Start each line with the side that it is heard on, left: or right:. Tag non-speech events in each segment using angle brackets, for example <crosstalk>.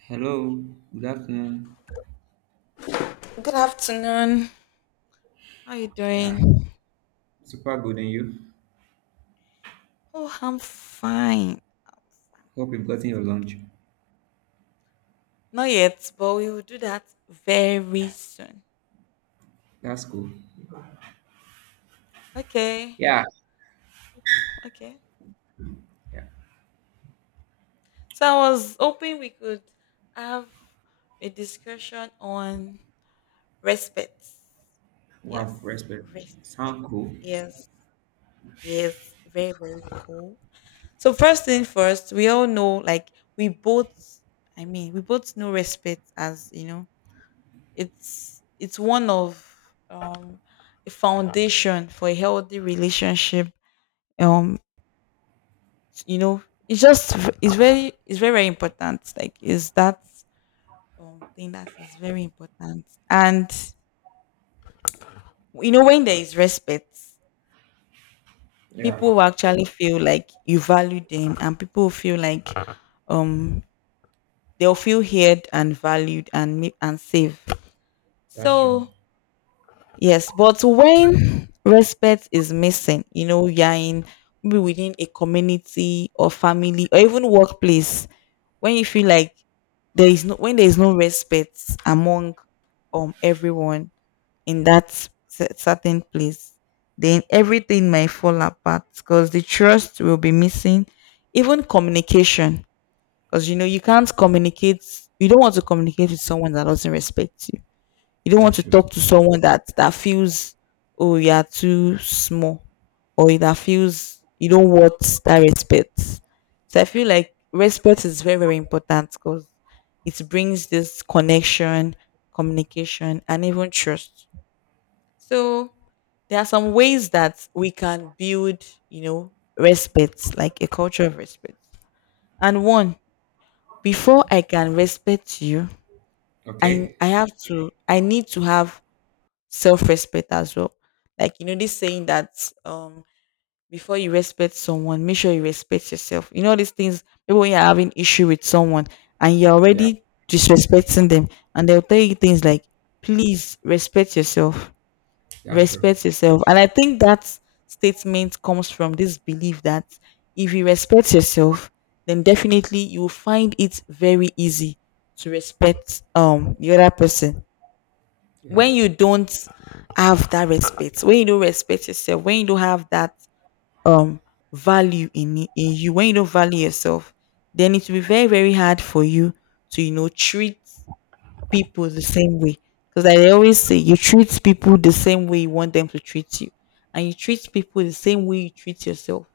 right: Hello, good afternoon.
left: Good afternoon. How you
right: Yeah,
left: doing?
right: super good and you.
left: Oh, I'm fine. I'm
right: Hope you've gotten your
left: fantastic.
right: lunch.
left: Not yet, but we will do that very soon.
right: That's cool.
left: Okay.
right: Yeah,
left: Okay.
right: yeah.
left: So I was hoping we could have a discussion on respect. Yes.
right: Wow, respect.
left: Respect.
right: Sound cool.
left: Yes. Yes. Very, very cool. So first thing first, we all know like we both we both know respect as, you know, it's one of um a foundation for a healthy relationship. Um, you know, it's just it's very important. Like is that thing that is very important. And you know, when there is respect,
right: Yeah,
left: people will actually feel like you value them, and people will feel like um they'll feel heard and valued and and safe.
right: that's true.
left: So yes, but when respect is missing, you know, you're in maybe within a community or family or even workplace, when you feel like there is no when there is no respect among everyone in that certain place, then everything might fall apart because the trust will be missing, even communication. Because you know you can't communicate. You don't want to communicate with someone that doesn't respect you. You don't want
right: That's
left: to
right: true.
left: talk to someone that feels oh you are too small or that feels you don't want that respect. So I feel like respect is very very important because it brings this connection, communication, and even trust. So there are some ways that we can build, you know, respect, like a culture of respect. And one, before I can respect you,
right: Okay.
left: I need to have self-respect as well. Like you know, this saying that um before you respect someone, make sure you respect yourself. You know these things. Maybe when you're having issue with someone and you're
right: Yeah,
left: already disrespecting them, and they'll tell you things like, "Please respect yourself,
right: that's true.
left: respect yourself." And I think that statement comes from this belief that if you respect yourself, then definitely you will find it very easy to respect the other person
right: Yeah.
left: when you don't have that respect when you don't respect yourself when you don't have that um value in in you when you don't value yourself then it will be very very hard for you to you know treat people the same way because I always say you treat people the same way you want them to treat you, and you treat people the same way you treat yourself.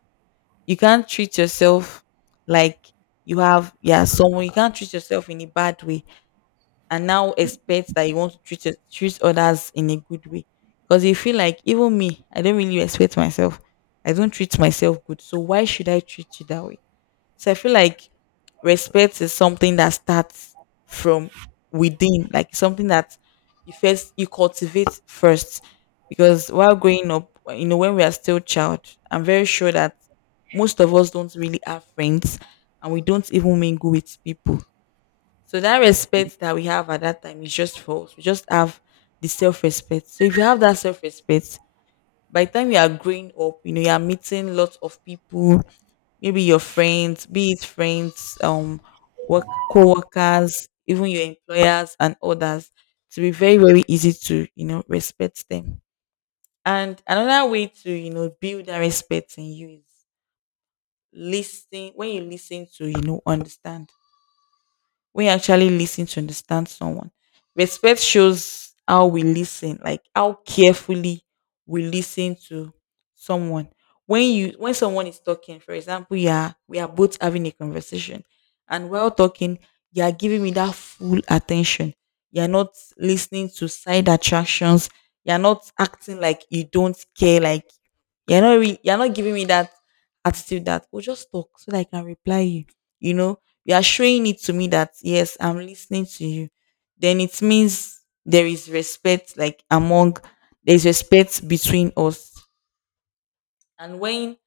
left: You can't treat yourself like you have yeah someone. You can't treat yourself in a bad way and now expect that you want to treat others in a good way. Because you feel like even me, I don't really respect myself. I don't treat myself good. So why should I treat you that way? So I feel like respect is something that starts from within, like something that you cultivate first. Because while growing up, you know, when we are still child, I'm very sure that most of us don't really have friends and we don't even mingle with people. So that respect that we have at that time is just false. We just have the self-respect. So if you have that self-respect, by the time you are growing up, you know, you are meeting lots of people, maybe your friends, be it friends, work co-workers, even your employers and others, to be very, very easy to, you know, respect them. And another way to, you know, build that respect in you is listening. When you listen to, you know, understand, when you actually listen to understand someone. Respect shows how we listen, like how carefully we listen to someone. When someone is talking, for example, yeah, we are both having a conversation, and while talking, you are giving me that full attention. You are not listening to side attractions. You are not acting like you don't care. Like you're not giving me that attitude that we just talk so that I can reply you, you know, you are showing it to me that yes I'm listening to you, then it means there is respect, like among, there's respect between us. And when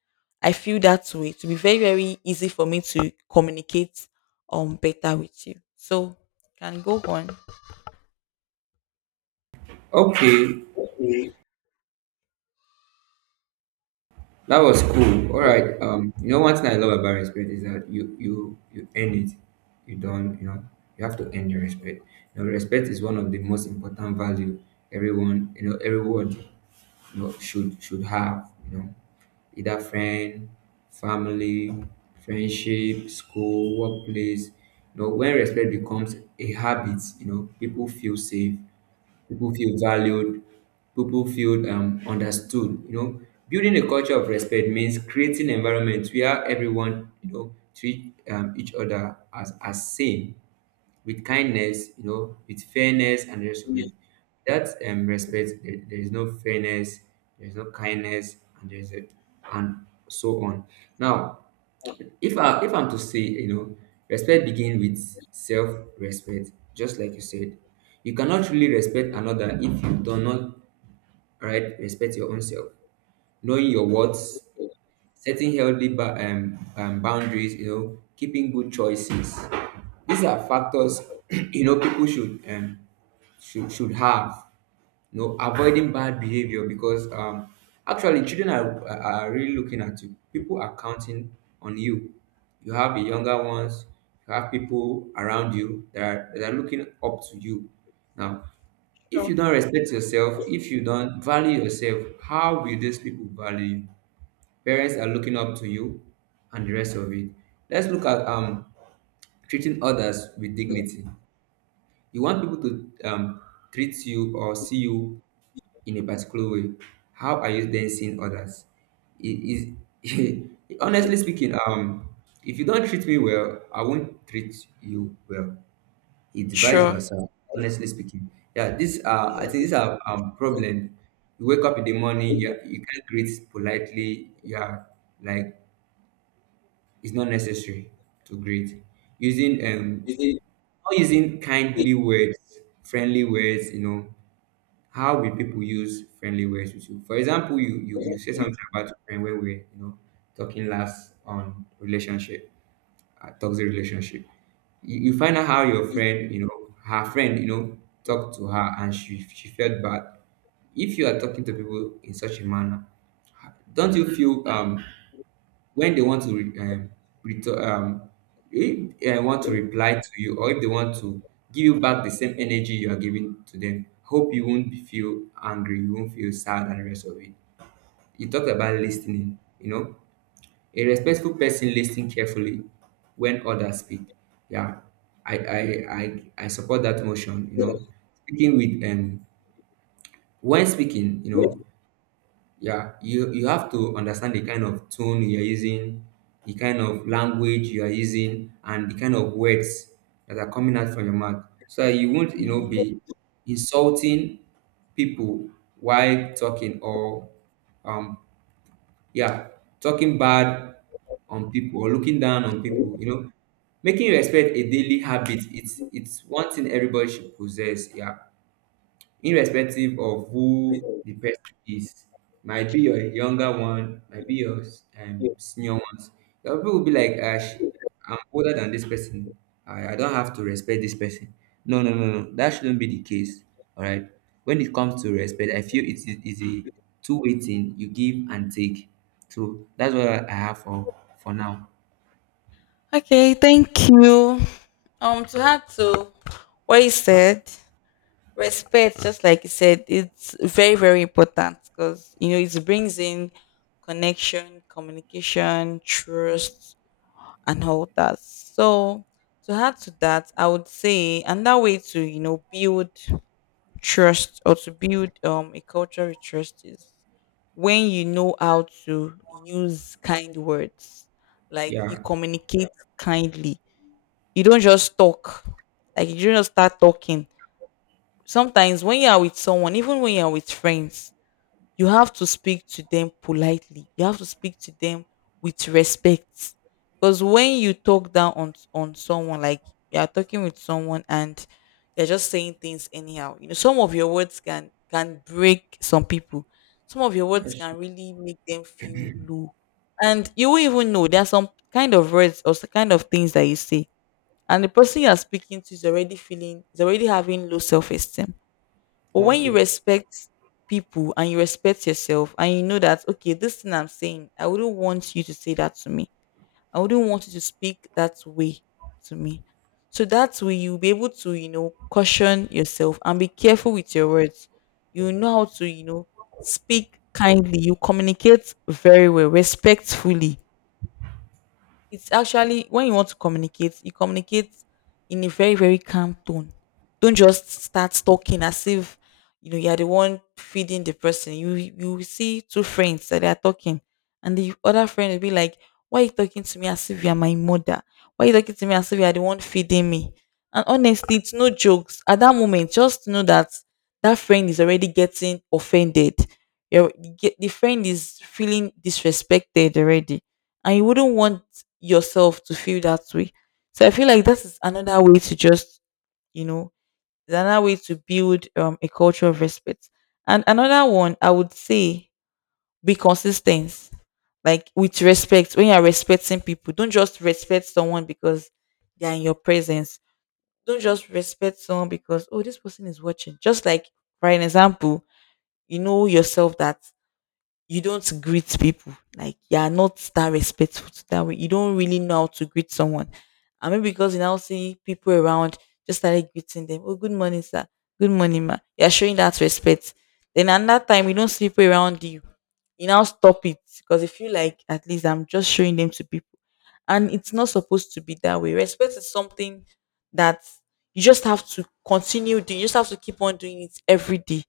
left: I feel that way, to be very very easy for me to communicate better with you. So can go on.
right: Okay, that was cool. All right. You know one thing I love about respect is that you earn it. You don't, you know, you have to earn your respect. You know, respect is one of the most important value everyone you know, should have, you know, either friend, family, friendship, school, workplace. You know, when respect becomes a habit, you know, people feel safe, people feel valued, people feel understood. You know, building a culture of respect means creating environments where everyone, you know, treat each other as same with kindness, you know, with fairness and the rest of it. That respect, there is no fairness, there is no kindness, and there is a, and so on. Now, if I if I'm to say, you know, respect begin with self-respect, just like you said, you cannot really respect another if you do not right respect your own self, knowing your worth, setting healthy boundaries, you know, keeping good choices. These are factors <clears throat> you know people should should have. You know, avoiding bad behavior because actually children are really looking at you. People are counting on you. You have the younger ones. You have people around you that are looking up to you. Now, if you
left: Sure.
right: don't respect yourself, if you don't value yourself, how will these people value you? Parents are looking up to you and the rest of it. Let's look at treating others with dignity. You want people to treat you or see you in a particular way. How are you then seeing others? It is <laughs> honestly speaking, if you don't treat me well, I won't treat you well. It's vice
left: Sure.
right: versa. Honestly speaking, yeah, these are I think these are problem. You wake up in the morning, you can't greet politely. You are like it's not necessary to greet. Using
left: Yeah.
right: Not using kindly words, friendly words, you know. How will people use friendly words with you? For example, you say something about your friend when we're you know talking last on relationship, toxic relationship. You find out how your friend, you know, her friend, you know, talked to her and she felt bad. If you are talking to people in such a manner, don't you feel when they want to return, if they want to reply to you, or if they want to give you back the same energy you are giving to them, hope you won't feel angry, you won't feel sad, and the rest of it. You talked about listening. You know, a respectful person listening carefully when others speak. Yeah, I I I support that motion. You know, speaking with when speaking, you know, yeah, you have to understand the kind of tone you are using, the kind of language you are using, and the kind of words that are coming out from your mouth, so that you won't, you know,
left: Yeah.
right: be insulting people while talking or, um, yeah, talking bad on people or looking down on people. You know, making respect a daily habit. It's one thing everybody should possess. Yeah, irrespective of who the person is, might be your younger one, might be your
left: Yeah.
right: senior ones. Some people will be like, ah, I'm older than this person. I don't have to respect this person. No, no, no, no. That shouldn't be the case. All right. When it comes to respect, I feel is a two-way thing. You give and take. So that's what I have for now.
left: Okay, thank you. To add to what you said, respect, just like you said, it's very, very important because you know it brings in connection, communication, trust, and all that. So to add to that, I would say another way to you know build trust or to build a culture of trust is when you know how to use kind words, like you
right: Yeah.
left: communicate kindly. You don't just talk. Like you don't just start talking. Sometimes when you are with someone, even when you are with friends, you have to speak to them politely. You have to speak to them with respect. Because when you talk down on someone, like you are talking with someone and you're just saying things anyhow, you know, some of your words can break some people. Some of your words
right: That's
left: can
right: true.
left: really make them feel low. And you won't even know. There are some kind of words or some kind of things that you say and the person you are speaking to is already having low self-esteem. But
right: That's
left: when you
right: true.
left: respect people and you respect yourself and you know that okay this thing I'm saying I wouldn't want you to say that to me, I wouldn't want you to speak that way to me, so that's where you'll be able to you know caution yourself and be careful with your words. You know how to you know speak kindly, you communicate very well respectfully. It's actually when you want to communicate, you communicate in a very, very calm tone. Don't just start talking as if you know you're the one feeding the person. You will see two friends that they are talking, and the other friend will be like, why are you talking to me as if you're my mother? Why are you talking to me as if you're the one feeding me? And honestly, it's no jokes. At that moment, just know that that friend is already getting offended. The friend is feeling disrespected already and you wouldn't want yourself to feel that way. So I feel like that is another way to just, you know, it's another way to build a culture of respect. And another one, I would say, be consistent. Like with respect, when you're respecting people, don't just respect someone because they're in your presence. Don't just respect someone because, oh, this person is watching. Just like, for an example, you know yourself that you don't greet people. Like you are not that respectful to that way. You don't really know how to greet someone. I mean, because you now see people around, just started greeting them. Oh, good morning, sir. Good morning, ma. You're showing that respect. Then at that time, you don't see people around you. You now stop it because you feel like at least I'm just showing them to people. And it's not supposed to be that way. Respect is something that you just have to continue doing. You just have to keep on doing it every day.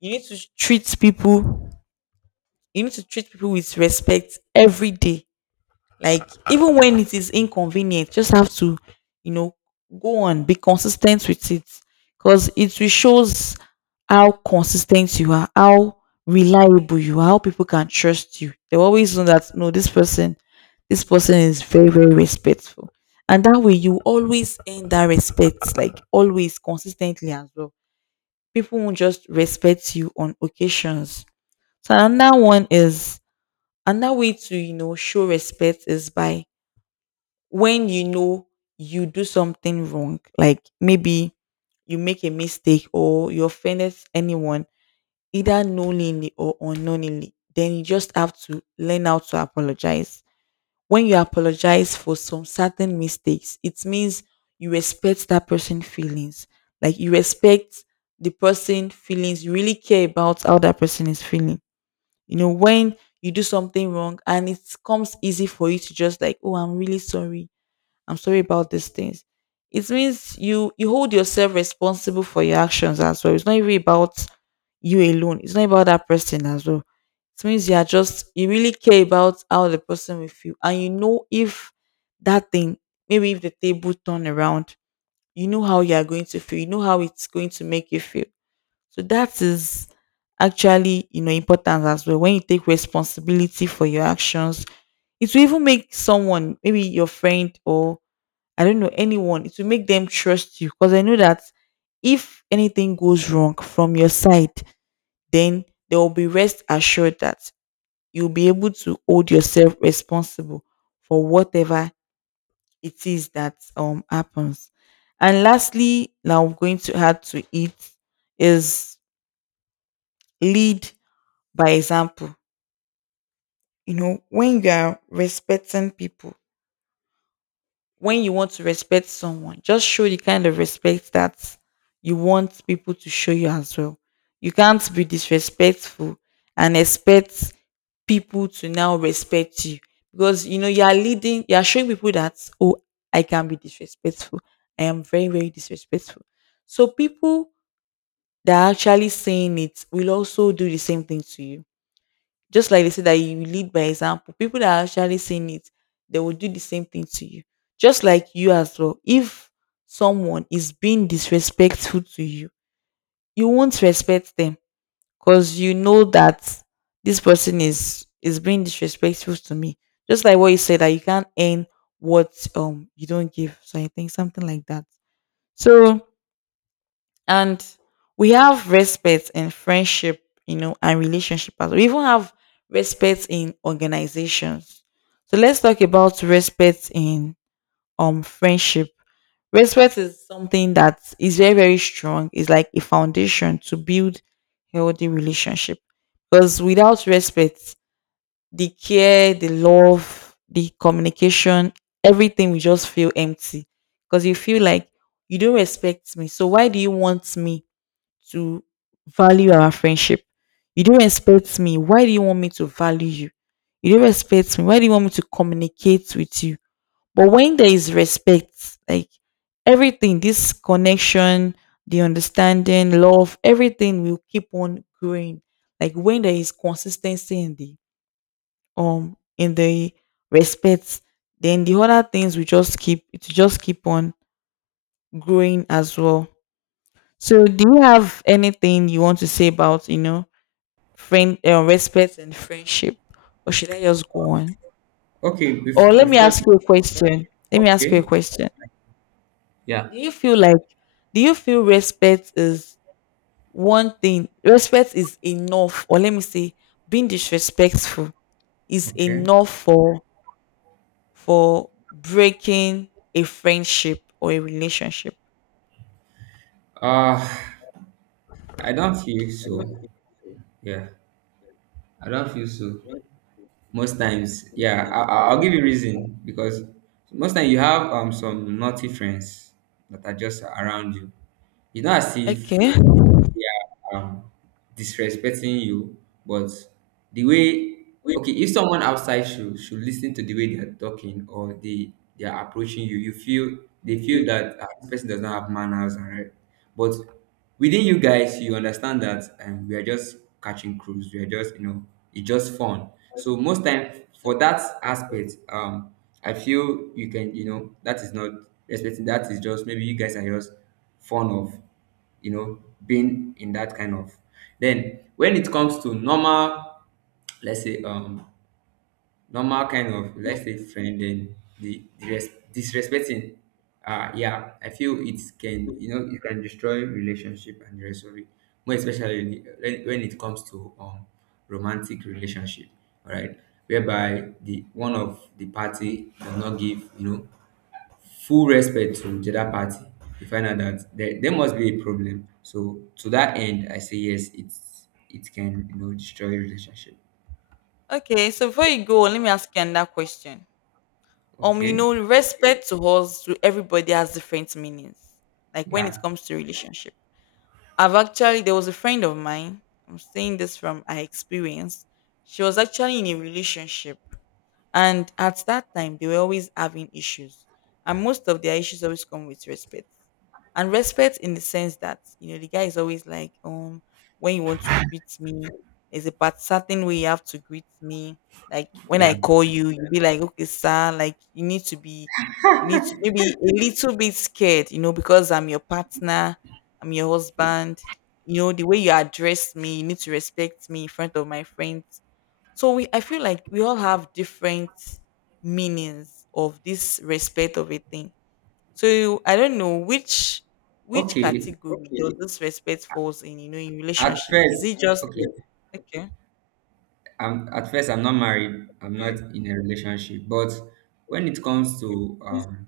left: You need to treat people you need to treat people with respect every day. Like even when it is inconvenient, just have to, you know, go on, be consistent with it. Because it will shows how consistent you are, how reliable you are, how people can trust you. They always know that no, this person is very, very respectful. And that way you always earn that respect, like always consistently as well. People won't just respect you on occasions. So another one is another way to, you know, show respect is by when you know you do something wrong, like maybe you make a mistake or you offended anyone, either knowingly or unknowingly, then you just have to learn how to apologize. When you apologize for some certain mistakes, it means you respect that person's feelings. Like you respect the person' feelings, you really care about how that person is feeling. You know, when you do something wrong and it comes easy for you to just like, oh, I'm really sorry. I'm sorry about these things. It means you hold yourself responsible for your actions as well. It's not even about you alone. It's not about that person as well. It means you are just you really care about how the person will feel, and you know if that thing, maybe if the table turn around, you know how you are going to feel. You know how it's going to make you feel. So that is actually, you know, important as well. When you take responsibility for your actions, it will even make someone, maybe your friend or I don't know, anyone, it will make them trust you, because I know that if anything goes wrong from your side, then they will be rest assured that you'll be able to hold yourself responsible for whatever it is that happens. And lastly, now I'm going to add to it is lead by example. You know, when you are respecting people, when you want to respect someone, just show the kind of respect that you want people to show you as well. You can't be disrespectful and expect people to now respect you, because you know you are leading, you are showing people that, oh, I can be disrespectful. I am very, very disrespectful. So people that are actually saying it will also do the same thing to you. Just like they say that you lead by example, people that are actually saying it, they will do the same thing to you. Just like you as well. If someone is being disrespectful to you, you won't respect them because you know that this person is being disrespectful to me. Just like what you said, that you can't earn what you don't give. So I think something like that. So and we have respect in friendship, you know, and relationship as well. We even have respect in organizations. So let's talk about respect in friendship. Respect is something that is very, very strong. It's like a foundation to build healthy relationship. Because without respect, the care, the love, the communication, everything will just feel empty. Because you feel like you don't respect me, so why do you want me to value our friendship? You don't respect me. Why do you want me to value you? You don't respect me. Why do you want me to communicate with you? But when there is respect, like everything, this connection, the understanding, love, everything will keep on growing. Like when there is consistency in the um in the respect, then the other things will just keep on growing as well. So do you have anything you want to say about, you know, friend respect and friendship, or should I just go on,
right: Okay.
left: or let me
right: Before.
left: ask you a question, let me ask you a
right: Okay.
left: question.
right: Yeah.
left: Do you feel like do you feel respect is one thing? Respect is enough, or let me say being disrespectful is
right: Okay.
left: enough for breaking a friendship or a relationship?
right: Uh I don't feel so. Yeah, I don't feel so. Most times, yeah, I'll give you reason because most time you have some naughty friends that are just around you. It's not as if
left: Okay.
right: yeah, disrespecting you, but the way okay, if someone outside should listen to the way they are talking or they are approaching you, you feel they feel that this person does not have manners, all right. But within you guys, you understand that we are just catching crews. We are just you know it's just fun. So most time for that aspect, I feel you can you know that is not respecting. That is just maybe you guys are just fun of you know, being in that kind of. Then when it comes to normal, let's say normal kind of let's say friend, then disrespecting, yeah, I feel it can you know it can destroy relationship and the rest of it. More especially when it comes to romantic relationship, all right, whereby the one of the party does not give you know full respect to the other party. You find out that there must be a problem. So to that end I say yes, it's it can you know destroy relationship.
left: Okay, so before you go, let me ask you another question. You
right: Okay,
left: know, respect to us, to everybody, has different meanings, like when it
right: yeah,
left: comes to relationship. I've actually, there was a friend of mine, I'm saying this from her experience. She was actually in a relationship, and at that time, they were always having issues. And most of their issues always come with respect. And respect in the sense that, you know, the guy is always like, when you want to greet me, there's a part certain way you have to greet me. Like when
right: yeah.
left: I call you, you be like, okay, sir, like you need to be, you need to maybe a little bit scared, you know, because I'm your partner, I'm your husband. You know, the way you address me, you need to respect me in front of my friends. So we, I feel like we all have different meanings of this respect of a thing. So I don't know which
right: Okay,
left: category does Okay. this respect falls in, you know, in
right: at
left: relationship. Is
right: first.
left: it just
right: Okay,
left: okay?
right: I'm at first I'm not married, I'm not
left: Okay.
right: in a relationship. But when it comes to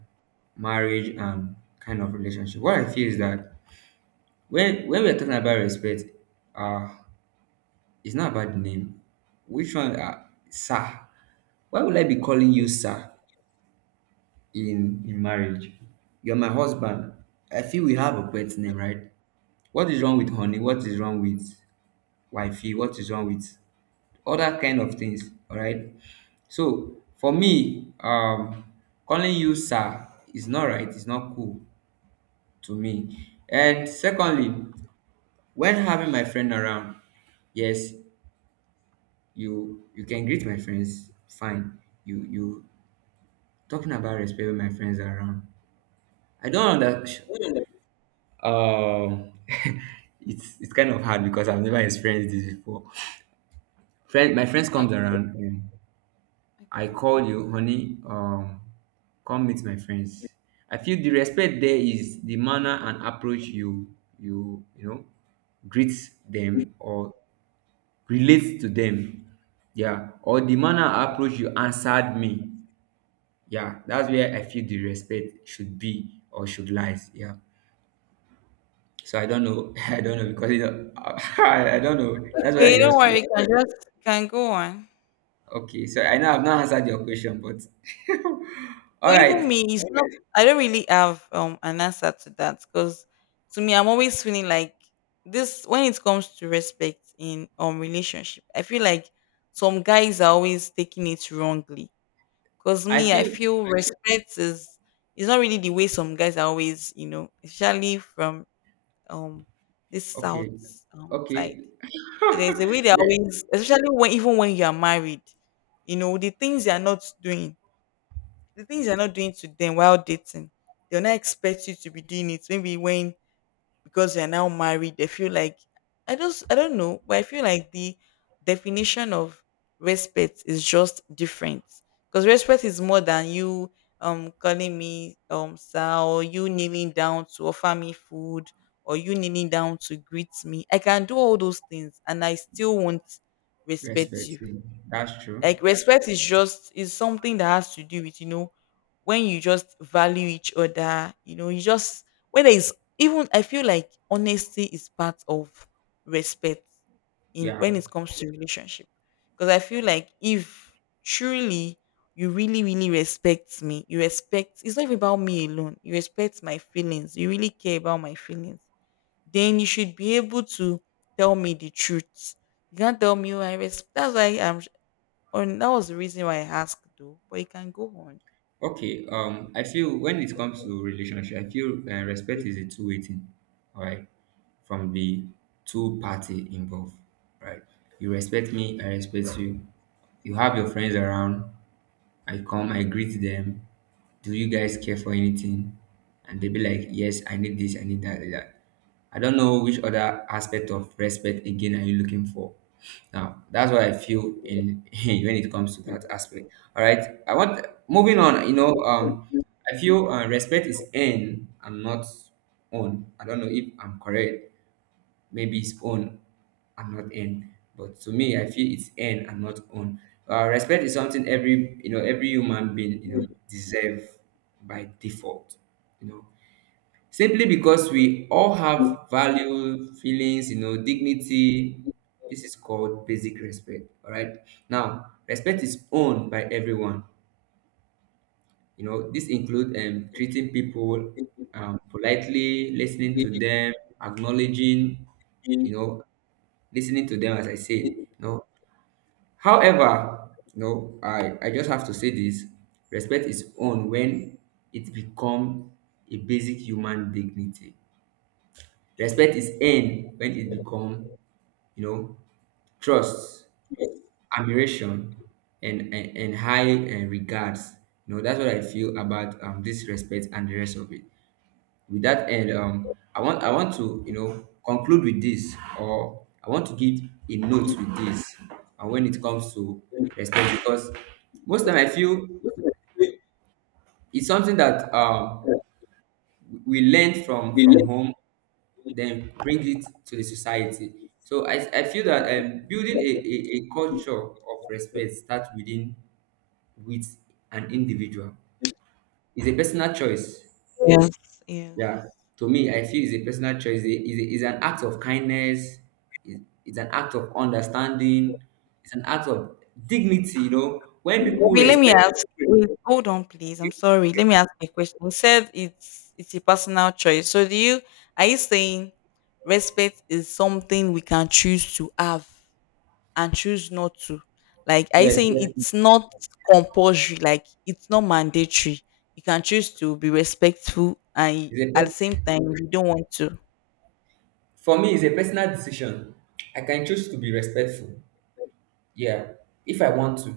right: marriage and kind of relationship, what I feel is that when we're talking about respect, uh it's not about the name. Which one, sir? Why would I be calling you sir in marriage? You're my husband. I feel we have a pet name, right? What is wrong with honey? What is wrong with wifey? What is wrong with other kind of things? All right. So for me, calling you sir is not right. It's not cool to me. And secondly, when having my friend around, yes, you can greet my friends fine. You talking about respect when my friends are around, I don't understand. um <laughs> it's kind of hard because I've never experienced this before. Friend My friends comes around, I
left: Okay.
right: call you honey, um, come meet my friends. I feel the respect there is the manner and approach you know greet them or relate to them. Yeah, or the manner and approach you answered me. Yeah, that's where I feel the respect should be or should lies. Yeah. So I don't know. <laughs> I don't know because you know, <laughs> I don't know. That's what I
left: Okay, don't
right: just feel.
left: worry, you can, just, you can go on.
right: Okay. So I know I've not answered your question, but <laughs> all
left: So even
right: right.
left: me, it's not, <laughs> I don't really have an answer to that, because to me, I'm always feeling like this when it comes to respect in relationship. I feel like some guys are always taking it wrongly, because
right: I
left: me, I
right: feel
left: feel respect is not really the way some guys are always, you know, especially from um this south
right: okay.
left: side.
right: Okay.
left: So there's a way they are always, especially when even when you are married, you know, the things you're not doing to them while dating, they'll not expect you to be doing it. Maybe when because you're now married, they feel like I don't know, but I feel like the definition of respect is just different. Because respect is more than you calling me sir, or you kneeling down to offer me food, or you kneeling down to greet me. I can do all those things and I still won't
right: <laughs>
left: respect
right: Respect.
left: you.
right: Yeah, that's true.
left: Like respect is just is something that has to do with, you know, when you just value each other. You know, you just when there is, even, I feel like honesty is part of respect in
right: Yeah.
left: when it comes to relationship. Because I feel like if truly you really, really respect me, you respect, it's not even about me alone. You respect my feelings. You really care about my feelings. Then you should be able to tell me the truth. You can't tell me, "Oh, I respect. That's why I'm and that was the reason why I asked though, but it can go on.
right: Okay, I feel when it comes to relationship, I feel respect is a two-way thing, all right, from the two party involved, right? You respect me, I respect you. You have your friends around, I come, I greet them. Do you guys care for anything? And they be like, yes, I need this, I need that, I need that. I don't know which other aspect of respect again are you looking for. Now that's what I feel in <laughs> when it comes to that aspect. All right. I want moving on, you know, I feel respect is earned and not own. I don't know if I'm correct, maybe it's own and not end. But to me, I feel it's end and not own. Respect is something every you know every human being you know deserve by default. You know, simply because we all have value, feelings, you know, dignity. This is called basic respect. All right. Now, respect is owned by everyone. You know, this includes treating people politely, listening to them, acknowledging, you know, listening to them as I said. No. However, no, I just have to say this. Respect is owned when it become a basic human dignity. Respect is
left: Yes.
right: earned when it become, you know, trust,
left: Yes.
right: admiration, and high regards. You know, that's what I feel about this respect and the rest of it. With that end, I want to you know conclude with this, or I want to give a note with this. And when it comes to respect, because most time I feel it's something that we learn from home, then bring it to the society. So I feel that building a culture of respect starts within with an individual. It's a personal choice.
left: Yes.
right: Yeah, to me, I feel it's a personal choice. A, it's an act of kindness. It's, it's an act of understanding. It's an act of dignity. You know, when people
left: Wait, let me
right: respect.
left: ask. Wait, hold on, please. I'm sorry. Let me ask you a question. You said it's a personal choice. So do you, are you saying respect is something we can choose to have and choose not to? Like, are you
right: Yes,
left: saying
right: yes.
left: it's not compulsory? Like, it's not mandatory. You can choose to be respectful, and
right: It's a,
left: at the same
right: pers-
left: time, you don't want to.
right: for me, it's a personal decision. I can choose to be respectful. Yeah, if I want to,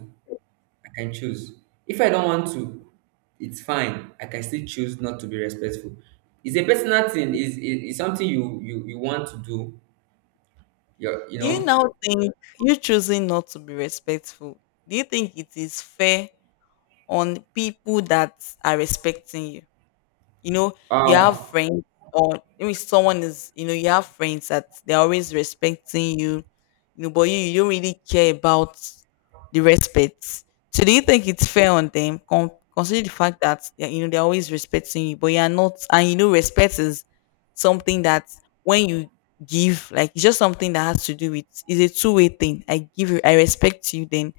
right: I can choose. If I don't want to, it's fine. I can still choose not to be respectful. It's a personal thing. It's something you want to do. You're, you
left: Do you
right: know.
left: now think you choosing not to be respectful, do you think it is fair on people that are respecting you? You know, you have
right: Um,
left: friends or maybe someone is, you know, you have friends that they're always respecting you, you know, but you, don't really care about the respect. So do you think it's fair on them? Consider the fact that they, you know they're always respecting you, but you are not, and you know respect is something that when you give, like it's just something that has to do with, it's a two-way thing. I give you, I respect you, then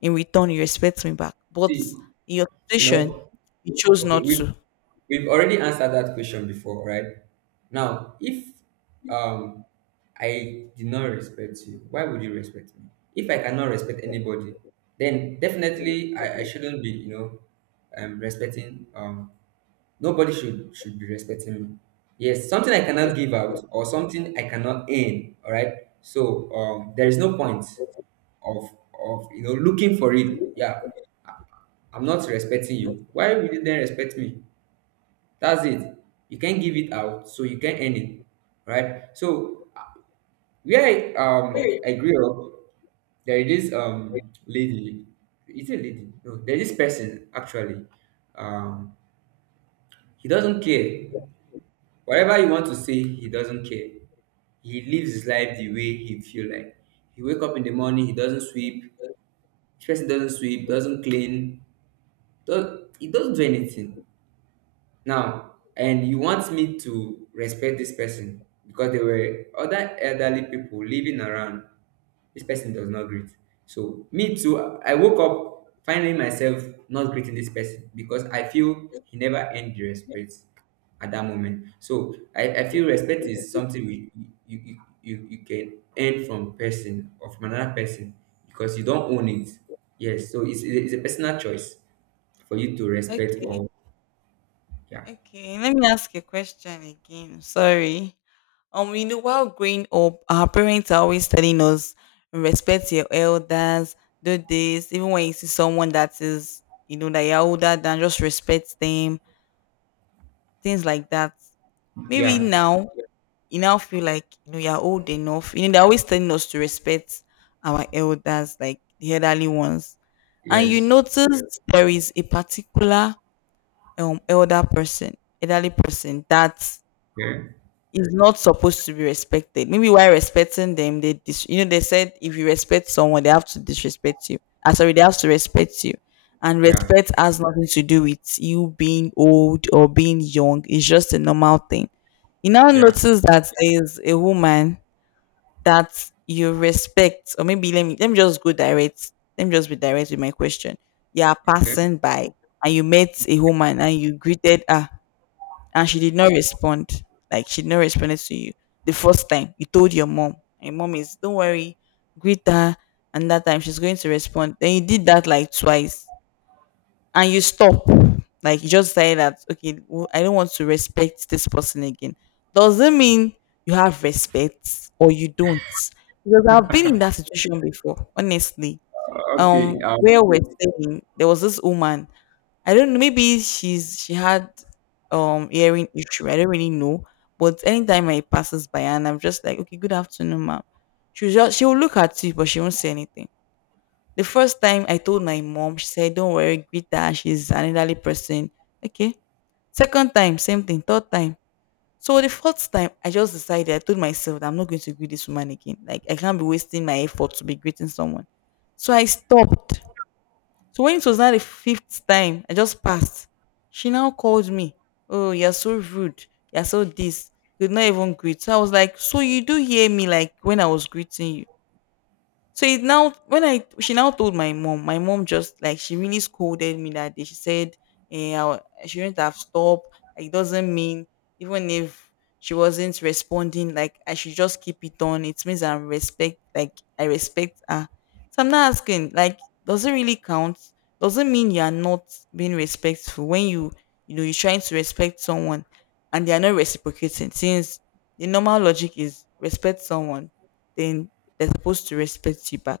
left: in return you respect me back. But
right: See,
left: in your
right: you
left: situation,
right: know,
left: you chose
right: okay,
left: not
right: we've
left: to.
right: already answered that question before, right? Now, if um I did not respect you, why would you respect me? If I cannot respect anybody, then definitely I shouldn't be, you know, respecting nobody should be respecting me. Yes, something I cannot give out or something I cannot earn, all right? So there is no point of you know looking for it. Yeah, I'm not respecting you. Why will you then respect me? That's it. You can't give it out, so you can't earn it, right? So where I grew up, there is this lady. Is it a lady? No, there is this person actually. Um, he doesn't care. Whatever you want to say, he doesn't care. He lives his life the way he feel like. He wake up in the morning, he doesn't sweep. This person doesn't sweep, doesn't clean, does he doesn't do anything. Now, and you want me to respect this person because there were other elderly people living around. This person does not greet, so me too, I woke up finding myself not greeting this person because I feel he never earned the respect at that moment. So I feel respect is something we you, you can earn from person or from another person, because you don't own it. Yes, so it's a personal choice for you to respect
left: Okay,
right: or yeah
left: okay. Let me ask a question again. Sorry. You know, while growing up, our parents are always telling us respect your elders, do this. Even when you see someone that is, you know, that you're older than, just respect them. Things like that. Maybe
right: yeah.
left: now you now feel like you know you're old enough. You know, they're always telling us to respect our elders, like the elderly ones. And you
right: Yes.
left: notice there is a particular um elder person elderly person that
right: Okay.
left: is not supposed to be respected, maybe while respecting them they you know they said if you respect someone they have to disrespect you, ah sorry, they have to respect you. And
right: Yeah.
left: respect has nothing to do with you being old or being young, it's just a normal thing. You now
right: Yeah.
left: notice that there is a woman that you respect, or maybe let me just go direct, let me just be direct with my question. You are
right: Okay.
left: passing by and you met a woman and you greeted her, and she did not respond. Like she did not respond to you the first time. You told your mom, and your mom is, don't worry, greet her. And that time she's going to respond. Then you did that like twice, and you stop. Like you just say that, okay, well, I don't want to respect this person again. Doesn't mean you have respect or you don't. Because I've been in that situation before, honestly.
right: Okay.
left: Where we're staying, there was this woman, I don't know, maybe she had hearing issue. I don't really know. But anytime I passes by and I'm just like, okay, good afternoon, ma'am. She'll look at you, but she won't say anything. The first time I told my mom, she said, don't worry, greet her, she's an elderly person. Okay. Second time, same thing. Third time. So the fourth time, I just decided, I told myself that I'm not going to greet this woman again. Like I can't be wasting my effort to be greeting someone. So I stopped, so when it was now the fifth time, I just passed. She now called me. Oh, you're so rude. You're so this. Could not even greet. So I was like, so you do hear me like when I was greeting you. So it now when I, she now told my mom just like she really scolded me that day. She said, eh, I shouldn't have stopped. Like, it doesn't mean even if she wasn't responding, like I should just keep it on. It means I respect her. So I'm not asking, like, does it really count? Doesn't mean you are not being respectful when you know you're trying to respect someone, and they are not reciprocating, since the normal logic is respect someone, then they're supposed to respect you back.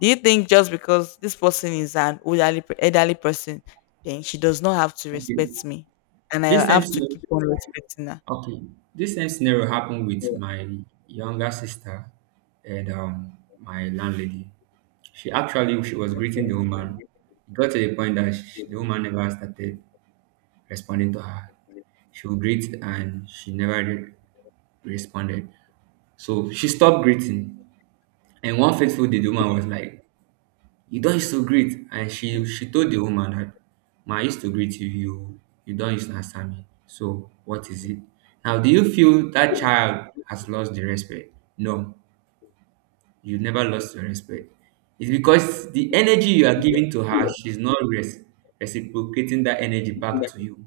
left: Do you think just because this person is an elderly, elderly person, then she does not have to
right: Okay.
left: respect me, and I
right: This same
left: have to
right: scenario.
left: keep on respecting her?
right: Okay. This same scenario happened with my younger sister and my landlady. She was greeting the woman. It got to the point that the woman never started responding to her. She would greet and she never responded. So she stopped greeting. And one fateful day, the woman was like, you don't used to greet. And she told the woman that, ma, I used to greet you. You not used to answer me, so what is it? Now do you feel that child has lost the respect? No, you never lost your respect. It's because the energy you are giving to her she's not reciprocating that energy back to you.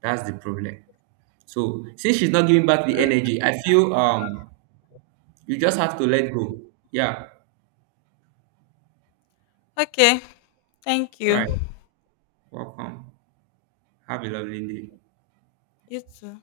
right: That's the problem. So since she's not giving back the energy, I feel you just have to let go. Yeah,
left: Okay, thank you.
right: right. Welcome. Have a lovely day.
left: You too.